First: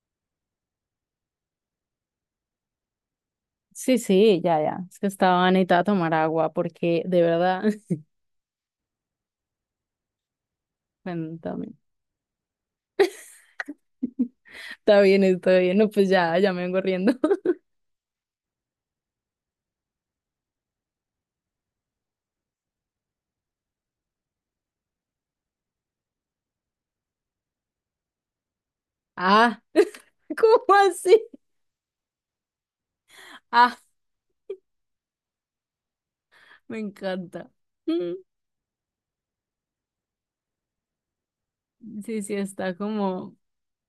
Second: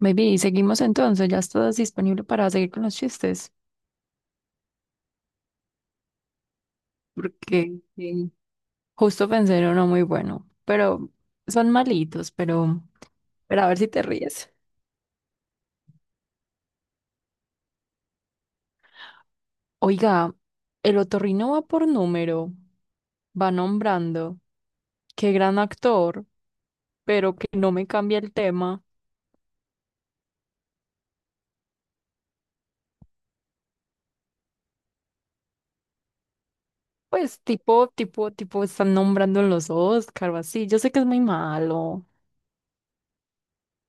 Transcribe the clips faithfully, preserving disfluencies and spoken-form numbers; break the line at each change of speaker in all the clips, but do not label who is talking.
Baby, y seguimos entonces, ya estás disponible para seguir con los chistes,
Sí, sí, ya, ya. Es que estaba necesitada tomar agua porque de verdad,
porque eh, justo pensé en uno muy bueno, pero
bueno,
son
también.
malitos, pero, pero a ver si te ríes.
Está bien, está bien. No, pues ya, ya me vengo riendo.
Oiga, el otorrino va por número, va nombrando, qué gran actor, pero que no me cambia el tema.
Ah, ¿cómo así? Ah, me
Pues
encanta.
tipo,
Mm,
tipo, tipo, están nombrando en los Oscar o así, yo sé que es muy malo.
Sí, sí, está como,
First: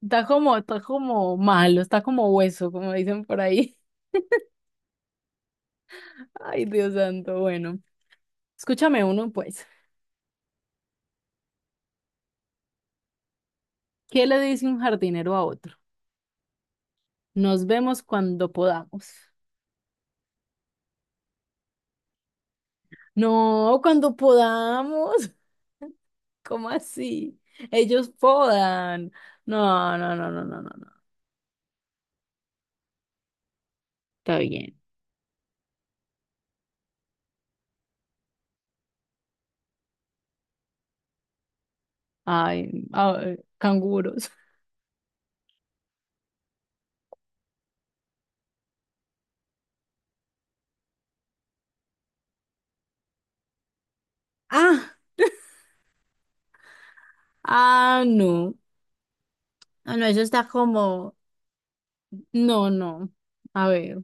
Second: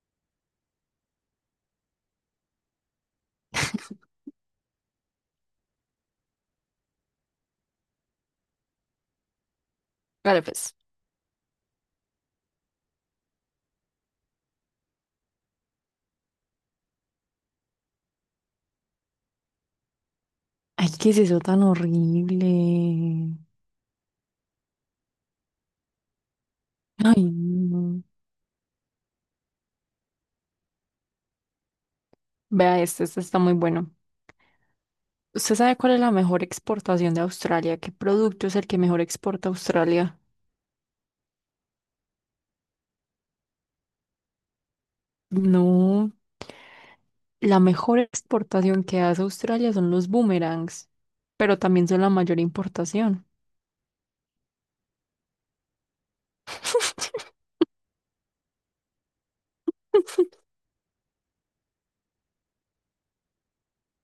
está como, está como malo, está como hueso, como dicen por ahí. Ay, Dios santo, bueno. Escúchame uno, pues.
Vale, pues.
¿Qué le dice un jardinero a otro? Nos vemos cuando podamos.
Ay, ¿qué es eso tan horrible?
No, cuando podamos. ¿Cómo
Ay,
así?
no.
Ellos podan. No, no, no, no, no, no, no.
Vea este, este está muy bueno.
Está bien.
¿Usted sabe cuál es la mejor exportación de Australia? ¿Qué producto es el que mejor exporta Australia?
Ay, ay, canguros.
No, la mejor exportación que hace Australia son los boomerangs, pero también son la mayor importación.
Ah, ah, no. Ah, no, eso está como. No, no. A ver.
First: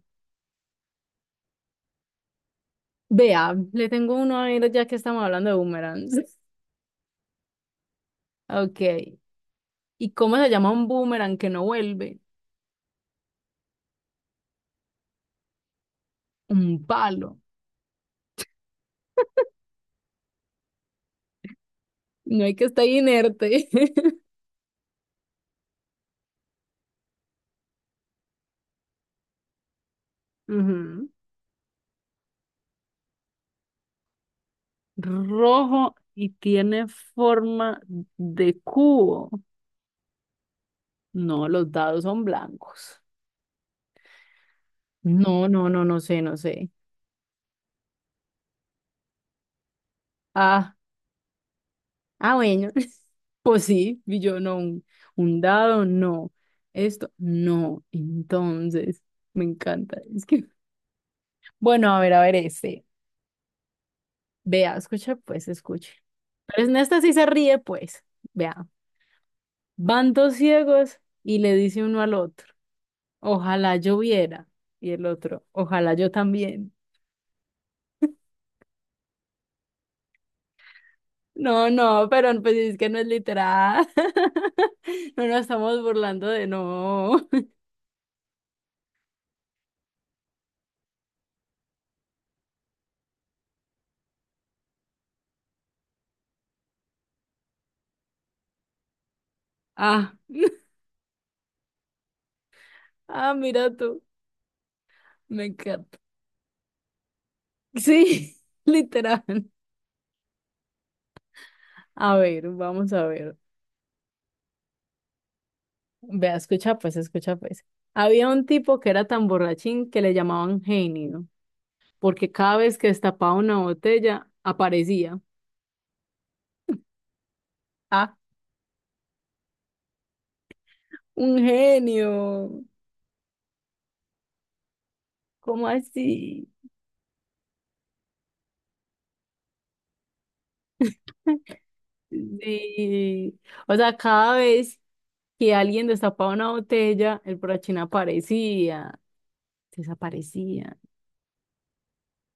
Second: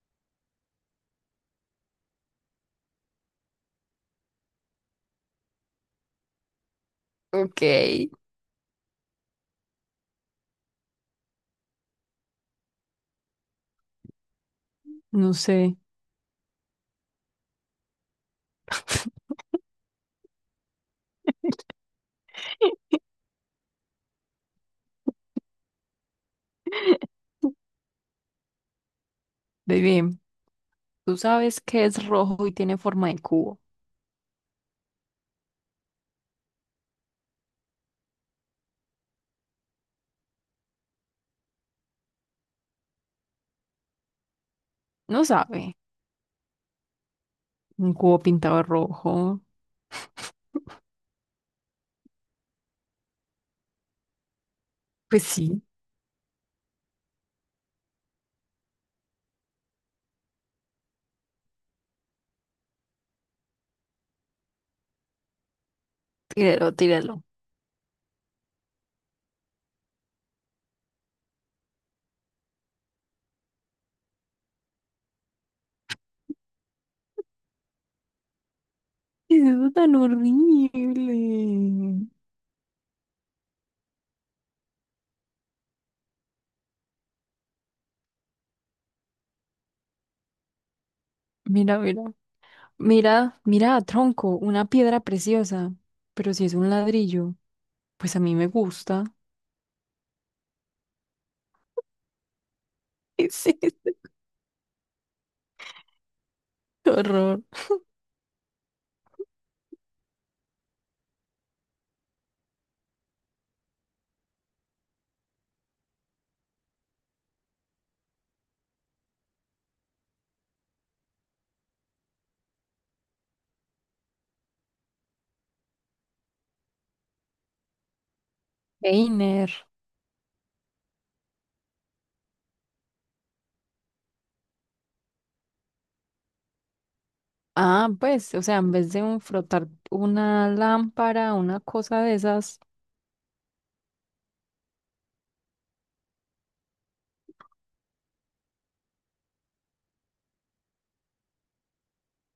Vea, le tengo uno a ver ya que estamos hablando de boomerangs.
Ok.
Ok. ¿Y cómo se llama un boomerang que no vuelve?
No sé.
Un palo. No hay que estar inerte.
Ve bien,
Ujú.
¿tú sabes qué es rojo y tiene forma de cubo?
Rojo y tiene forma de cubo. No, los dados son blancos.
No
No, no,
sabe.
no, no sé, no sé.
Un cubo pintado de rojo.
Ah, ah, bueno. Pues sí, y yo no, un,
Pues
un
sí,
dado, no. Esto, no. Entonces, me encanta. Es que, bueno, a ver, a ver, este. Vea, escucha, pues, escuche. Pero
tírelo,
en esta sí
tírelo.
se ríe, pues. Vea, van dos ciegos y le dice uno al otro, ojalá yo viera. Y el otro, ojalá yo también.
Eso es tan
No, no,
horrible.
pero pues es que no es literal. No nos estamos burlando de no.
Mira, mira. Mira, mira, tronco, una piedra preciosa, pero si es un ladrillo, pues a mí me gusta.
Ah,
¿Qué
ah,
es
mira
esto?
tú. Me encanta.
Qué horror.
Sí, literal. A ver, vamos a ver. Vea, escucha pues, escucha pues. Había un tipo que era tan borrachín que le llamaban genio, porque cada vez que destapaba una botella aparecía. Ah,
Einer.
un genio. ¿Cómo así?
Ah, pues, o sea, en vez de un frotar una lámpara, una cosa de esas,
Sí. O sea, cada vez que alguien destapaba una botella, el borrachín aparecía, desaparecía.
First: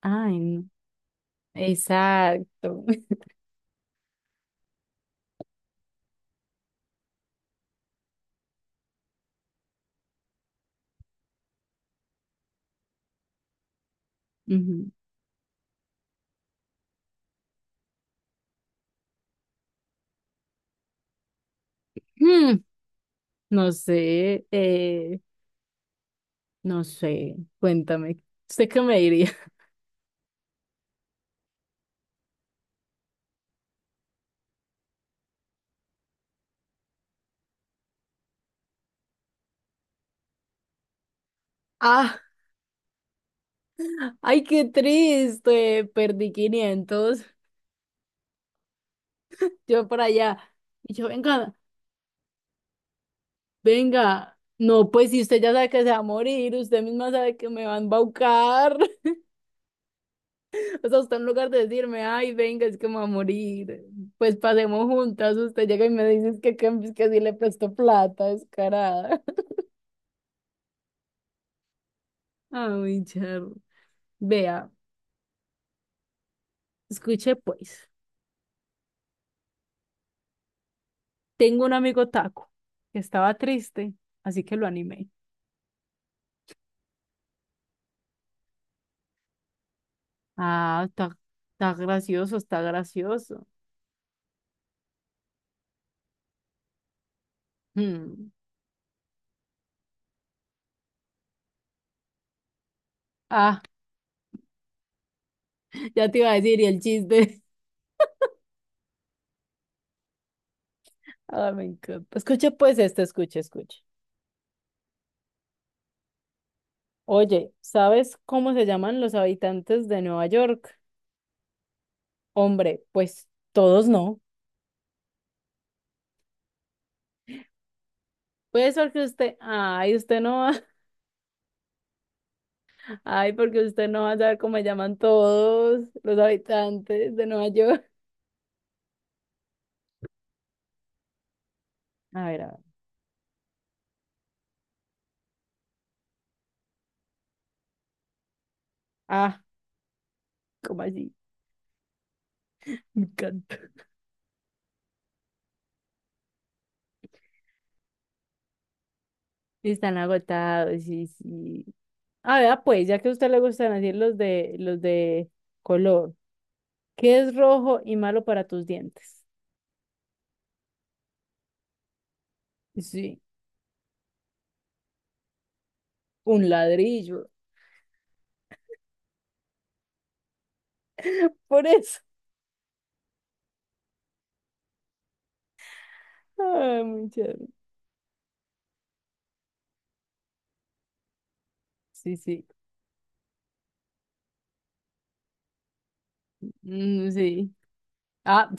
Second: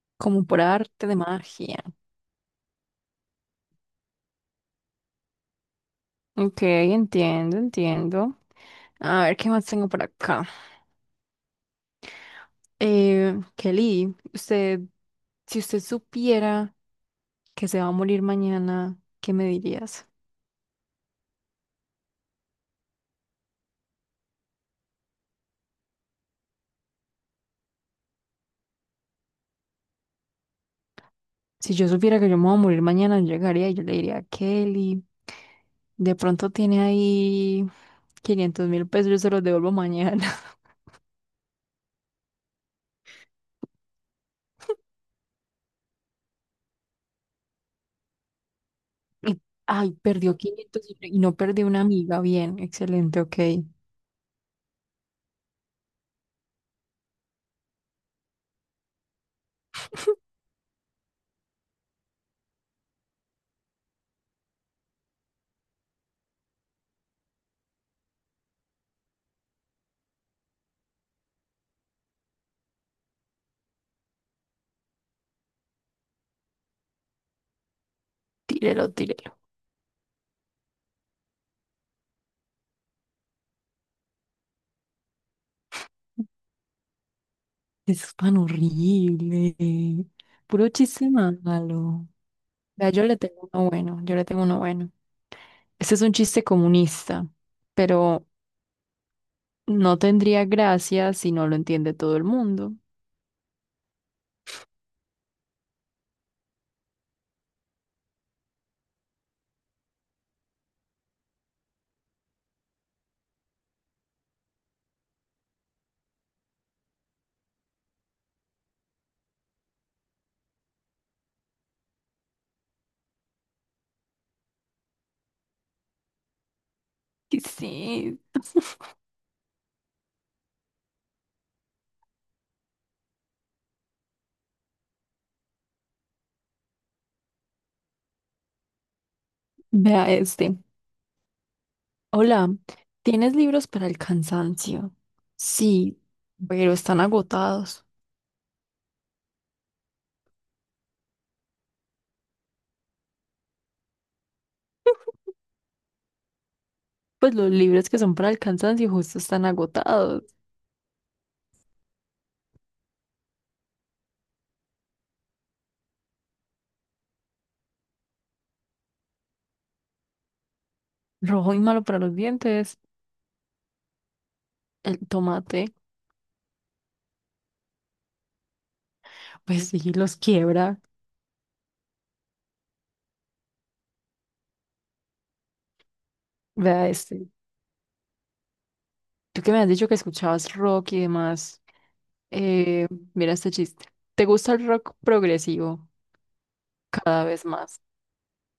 Ay,
como por
no.
arte de magia.
Exacto.
Ok, entiendo, entiendo. A ver, ¿qué más tengo por acá? Eh, Kelly, usted,
Ujú.
si usted supiera que se va a morir mañana, ¿qué me dirías?
Hmm, no sé, eh, no sé, cuéntame, ¿usted qué me diría?
Si yo supiera que yo me voy a morir mañana, yo llegaría y yo le diría a Kelly, de pronto tiene ahí quinientos mil pesos, yo se los devuelvo mañana.
Ah, ay, qué triste, perdí quinientos
Y,
yo
Ay,
por allá,
perdió quinientos
y
y
yo,
y no
venga,
perdió una amiga. Bien, excelente, ok.
venga, no, pues si usted ya sabe que se va a morir, usted misma sabe que me va a embaucar. O sea, usted en lugar de decirme, ay, venga, es que me voy a morir, pues pasemos juntas, usted llega y me dice que, que, que sí le presto plata, descarada. Ay, Charo. Vea, escuche pues,
Tírelo, tírelo.
tengo un amigo taco que estaba triste, así que lo animé.
Eso es tan horrible. Puro
Ah,
chiste
está, está
malo.
gracioso, está
Vea, yo le
gracioso.
tengo uno bueno, yo le tengo uno bueno. Este es un chiste comunista, pero
Hmm.
no tendría gracia si no lo entiende todo el mundo.
Ah, ya te iba a decir, y el chiste. Ah, me encanta. Escuche pues este, escuche, escuche. Oye, ¿sabes cómo se llaman los habitantes de Nueva York? Hombre, pues todos no.
¿Qué es
Pues porque usted, ay, usted no va, ay, porque usted no va a saber cómo me llaman todos los habitantes de Nueva York.
Vea este.
A ver, a
Hola,
ver.
¿tienes libros para el cansancio? Sí, pero están agotados.
Ah, ¿cómo así? Me encanta.
Pues los libros que son para el cansancio justo están
Están
agotados.
agotados, sí, sí. A ver, pues, ya que a usted le gustan así los de, los de color, ¿qué es rojo y malo para tus dientes?
Rojo y malo para los dientes.
Sí,
El tomate,
un ladrillo.
pues sí, los quiebra.
Por eso. Ay,
Vea
muy
este.
chévere.
Tú que me has dicho que escuchabas rock y demás.
Sí, sí.
Eh, mira este chiste. ¿Te gusta el rock progresivo?
Mm,
Cada vez
sí.
más.
Ah,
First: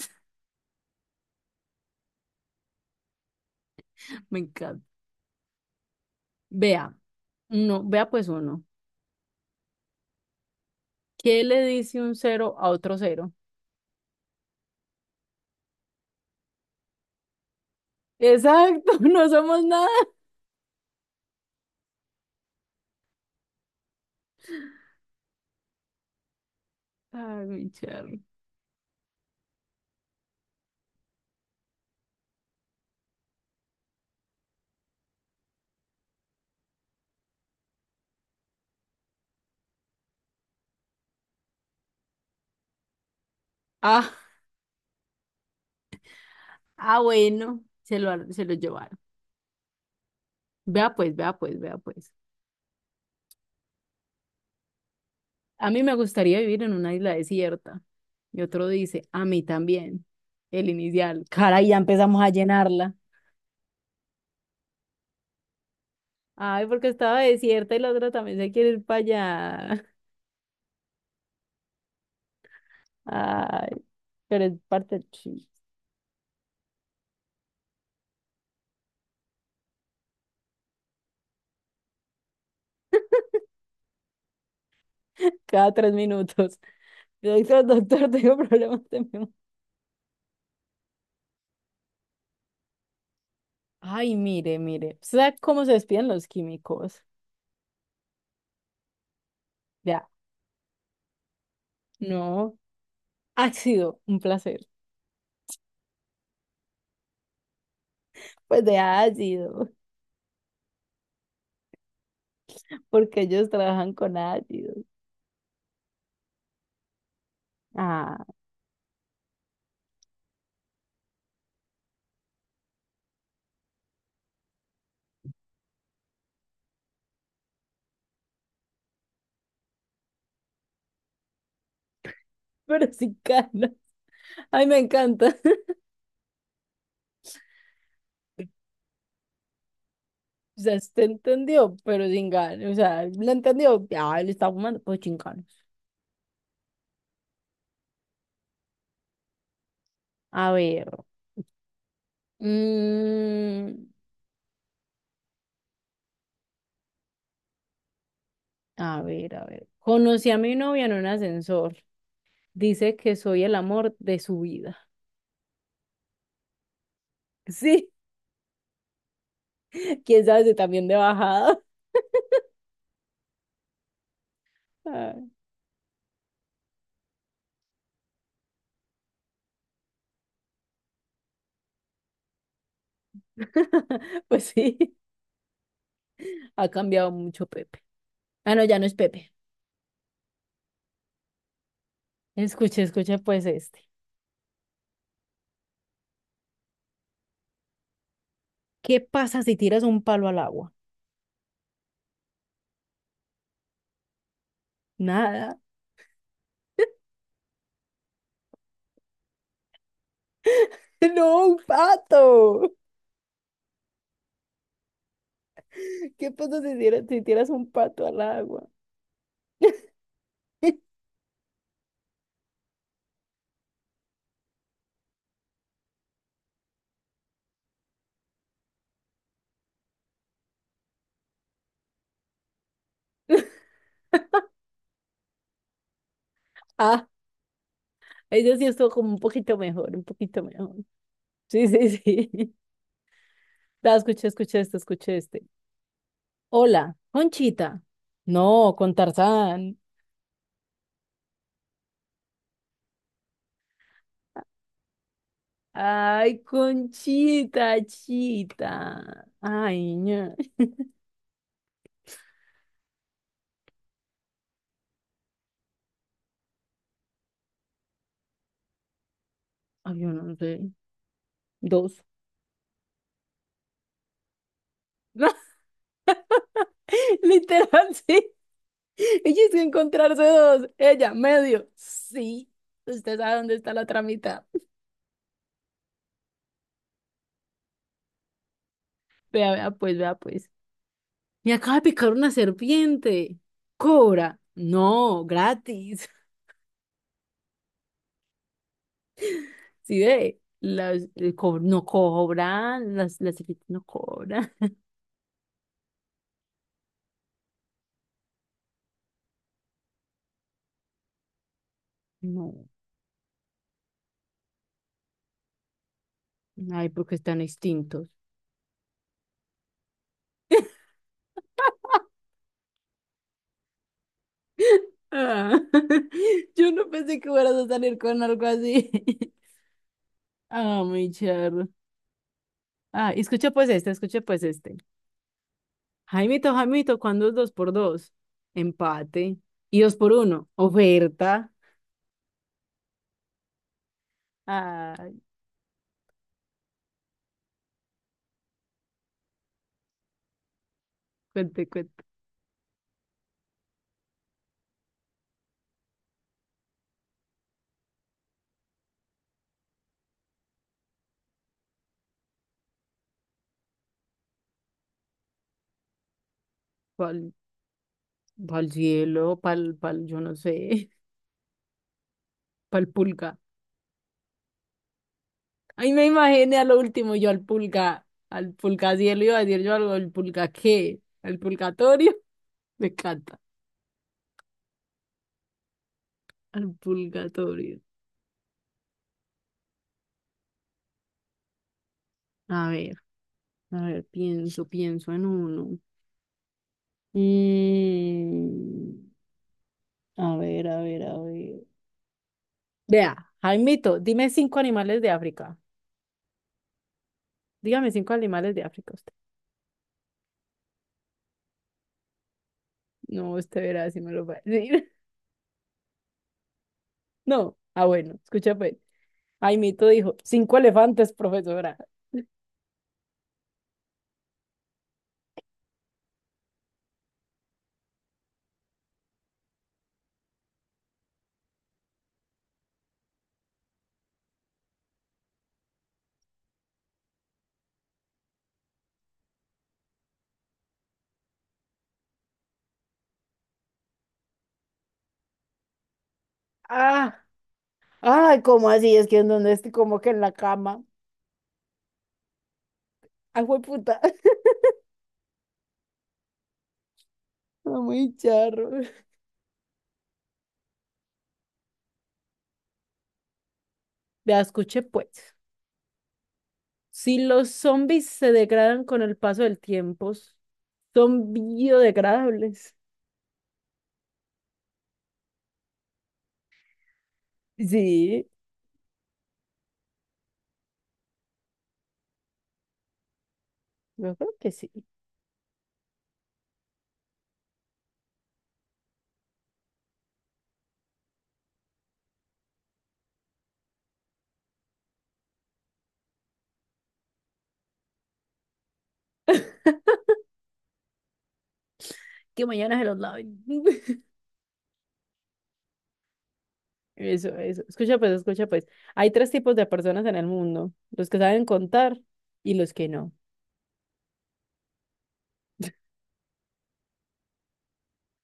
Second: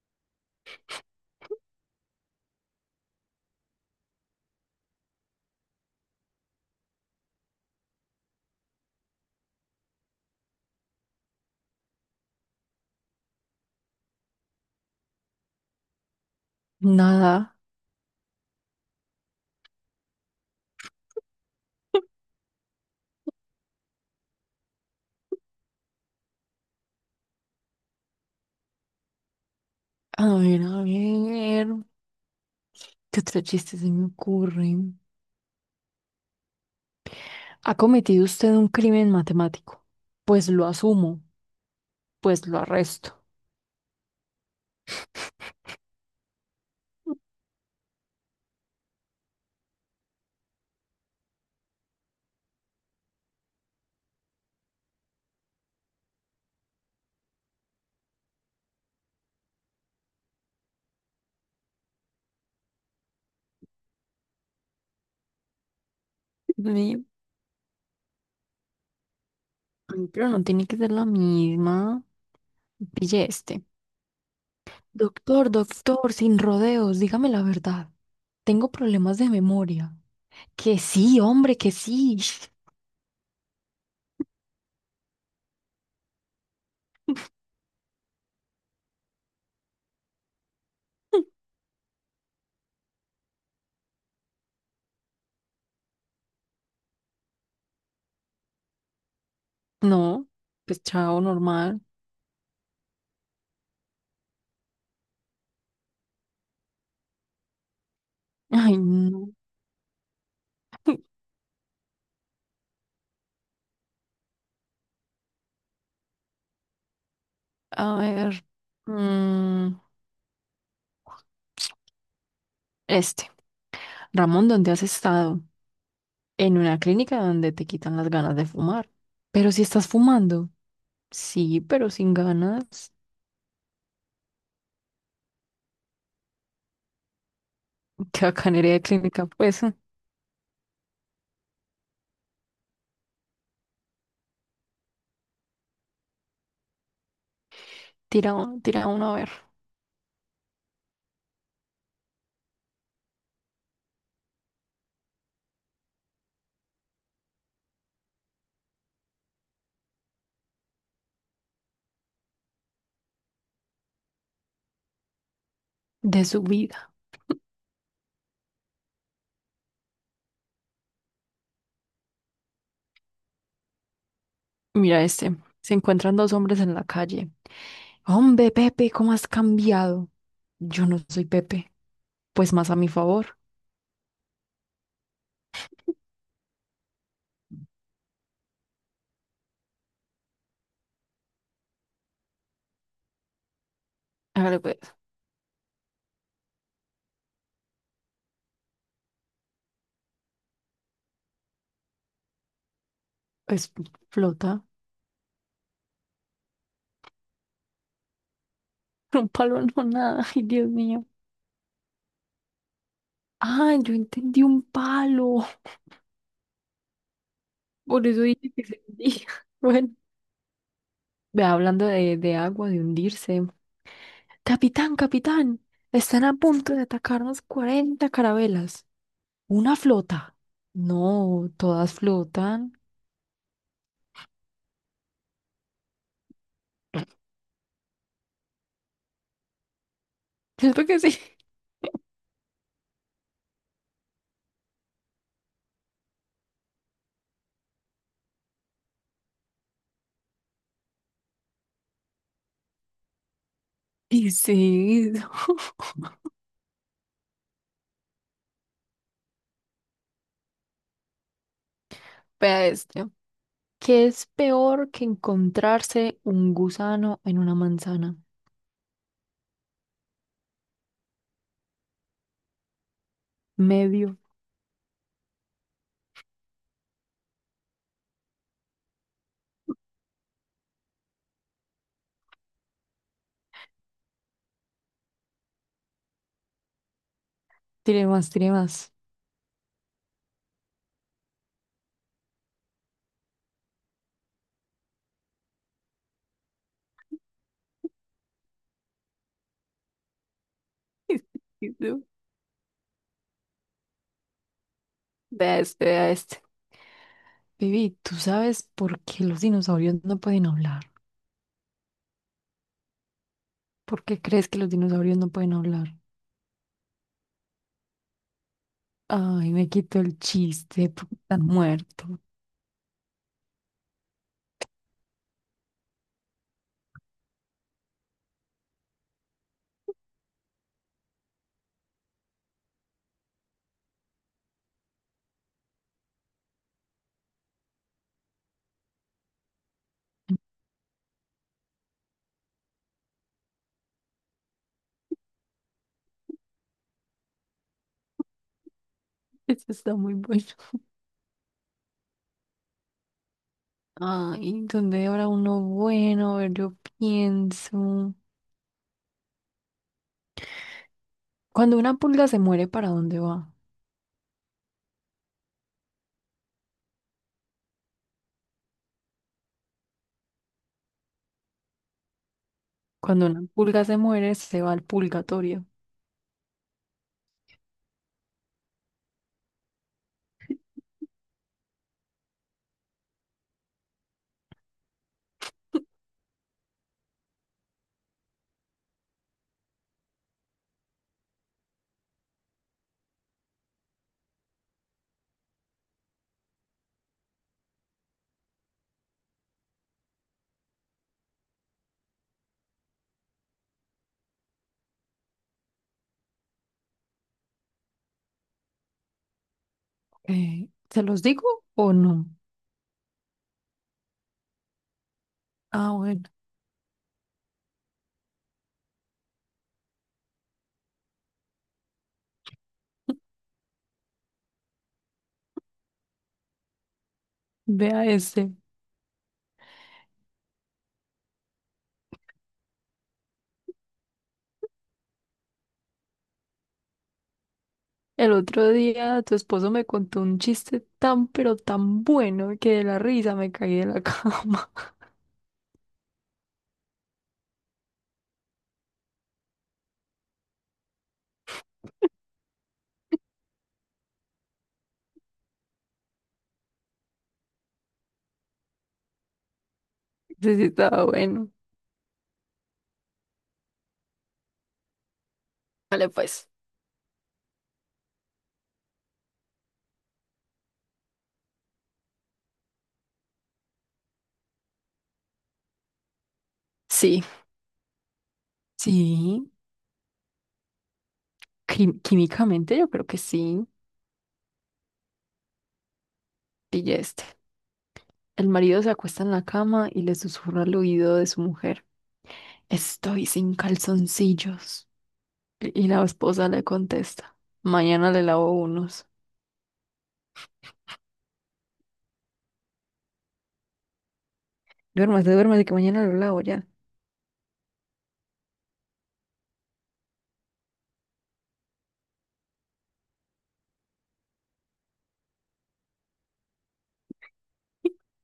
me encanta. Vea. No, vea pues uno. ¿Qué le dice un cero a otro cero?
Nada.
Exacto, no somos nada. Ay, mi charro.
A ver, a ver. ¿Qué otro chiste se me ocurre? ¿Ha cometido usted un crimen matemático? Pues lo asumo, pues lo arresto.
Ah, ah, bueno, se lo, se lo llevaron. Vea pues, vea pues, vea pues. A mí me gustaría vivir en una isla desierta. Y otro dice, a mí también. El inicial. Caray, ya empezamos a llenarla. Ay, porque
Ve,
estaba desierta y la otra también se quiere ir para allá.
pero no tiene que ser la misma. Pille este.
Ay, pero es parte del
Doctor,
chiste.
doctor, sin rodeos, dígame la verdad. Tengo problemas de memoria. Que sí, hombre, que sí.
Cada tres minutos. Doctor, doctor, tengo problemas de memoria. Ay, mire, mire. ¿Sabe cómo se despiden los químicos? Ya,
No, pues chao, normal.
no. Ácido, un placer. Pues
Ay,
de
no.
ácido, porque ellos trabajan con ácido.
A
Ah,
ver. mm, este. Ramón, ¿dónde has estado? En una clínica donde te quitan las ganas de fumar. Pero si estás fumando. Sí, pero sin
pero
ganas.
sin gana. Ay, me encanta.
Qué bacanería de clínica, pues.
O sea, usted entendió, pero sin gana. O sea, lo entendió. Ah, él está fumando, pues chingados.
Tira, un- tira uno a ver.
A ver. mm, a ver, a ver. Conocí a mi novia en un ascensor. Dice que soy el amor de su vida.
De su vida.
Sí, quién sabe si también de bajada.
Mira este. Se encuentran dos hombres en la calle. Hombre, Pepe, ¿cómo has cambiado? Yo no soy Pepe. Pues más a mi favor.
Pues sí, ha cambiado mucho Pepe. Ah, no, ya no es Pepe. Escuche, escuche pues este.
Hágale pues.
¿Qué pasa si tiras un palo al agua?
Es flota.
Nada.
Un palo no nada. Ay, Dios mío.
No, un pato.
Ah, yo entendí un palo.
¿Qué pasa si tiras, si tiras un pato
Por
al
eso dije que
agua?
se hundía. Bueno, ve hablando de, de agua, de hundirse. Capitán, capitán, están a punto de atacarnos cuarenta carabelas. ¿Una flota? No, todas flotan.
Ah, ella sí estuvo como un poquito mejor, un poquito mejor.
¿Cierto que sí?
Sí, sí, sí. Da, escuché, escuché este, escuché este. Hola, Conchita. No, con Tarzán.
Y sí,
Ay, Conchita, chita. Ay, ña.
vea este. ¿Qué es peor que encontrarse un gusano en una manzana?
Ay, yo no sé. Dos.
Medio.
Literal, sí. Ella es que encontrarse dos. Ella, medio. Sí. Usted sabe dónde está la otra mitad.
Tiene más, tiene más.
Vea, vea, pues, vea, pues. Me acaba de picar una serpiente. Cobra. No, gratis. Sí, ve. Las, el co- no cobran. Las, las serpientes no cobran.
Vea este, vea este. Vivi, ¿tú sabes por qué los dinosaurios no pueden hablar?
No.
¿Por qué crees que los dinosaurios no pueden hablar?
Ay, porque están extintos.
Ay, me quitó el chiste porque están muerto.
Ah, yo no pensé que fueras a salir con algo así. Ah, mi charro. Ah, y escucha pues este, escucha pues este. Jaimito, Jaimito, ¿cuándo es dos por dos? Empate. Y dos por uno, oferta. Ay,
Eso está muy bueno.
cuente, cuente.
Ay, ¿dónde habrá uno bueno? A ver, yo pienso. Cuando una pulga se muere, ¿para dónde va?
Pa'l, pa'l cielo, pa'l, pa'l, yo no sé, pa'l
Cuando
pulga.
una pulga se muere, se va al purgatorio.
Ay, me imaginé a lo último yo al pulga, al pulga cielo, iba a decir yo algo, ¿al pulga qué? ¿Al pulgatorio? Me encanta, al pulgatorio. A ver, a ver, pienso, pienso en uno. Mm, a ver, a ver, a ver. Vea, Jaimito, dime cinco animales de África. Dígame cinco animales de África usted.
Eh, ¿se los digo o no?
No, usted verá si me lo va a decir.
Ah, bueno,
No. Ah, bueno, escucha pues. Jaimito dijo, cinco elefantes, profesora.
vea ese. El otro día tu esposo me contó un chiste tan, pero tan bueno que de la risa me caí de la cama.
Ah, ay, ¿cómo así? Es que en donde estoy como que en la cama. Ay, puta. Muy charro.
Ese sí estaba bueno.
Vea, escuche pues.
Vale, pues.
Si los zombies se degradan con el paso del tiempo, son biodegradables.
Sí.
Sí,
Sí. Quim- Químicamente yo creo que sí,
yo creo que sí.
pillaste. El marido se acuesta en la cama y le susurra al oído de su mujer, estoy sin calzoncillos. Y y la esposa le contesta, mañana le lavo unos.
Que mañana se los laven.
Duérmase, duérmase, que mañana lo lavo ya.
Eso, eso. Escucha pues, escucha pues. Hay tres tipos de personas en el mundo, los que saben contar y los que no.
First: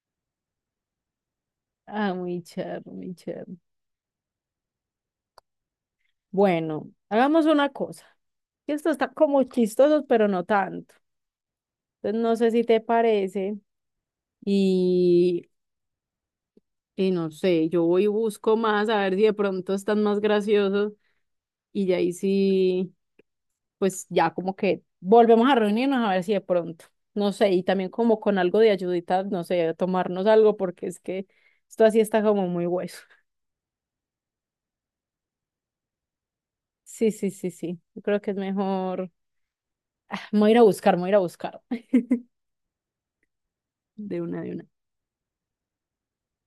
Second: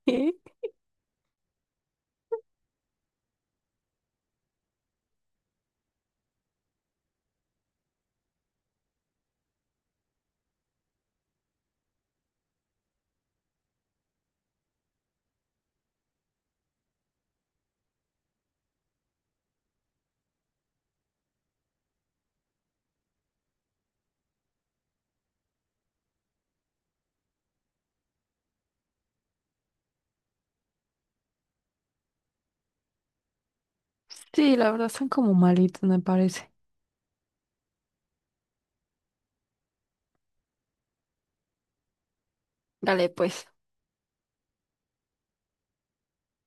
Ah, muy charro, muy charro. Bueno, hagamos una cosa, que esto está como chistoso, pero no tanto. Entonces no sé si te parece y, y no sé, yo voy y busco más a ver si de pronto están más graciosos y ya ahí sí pues ya como que volvemos a reunirnos a ver si de pronto, no sé, y también como con algo de ayudita, no sé, tomarnos algo porque es que esto así está como muy hueso.
Sí, la verdad están como malitos, me parece.
Sí, sí, sí, sí. Yo creo que es mejor. Me voy a ir a buscar, me voy a ir a buscar
Dale, pues.
de una de una.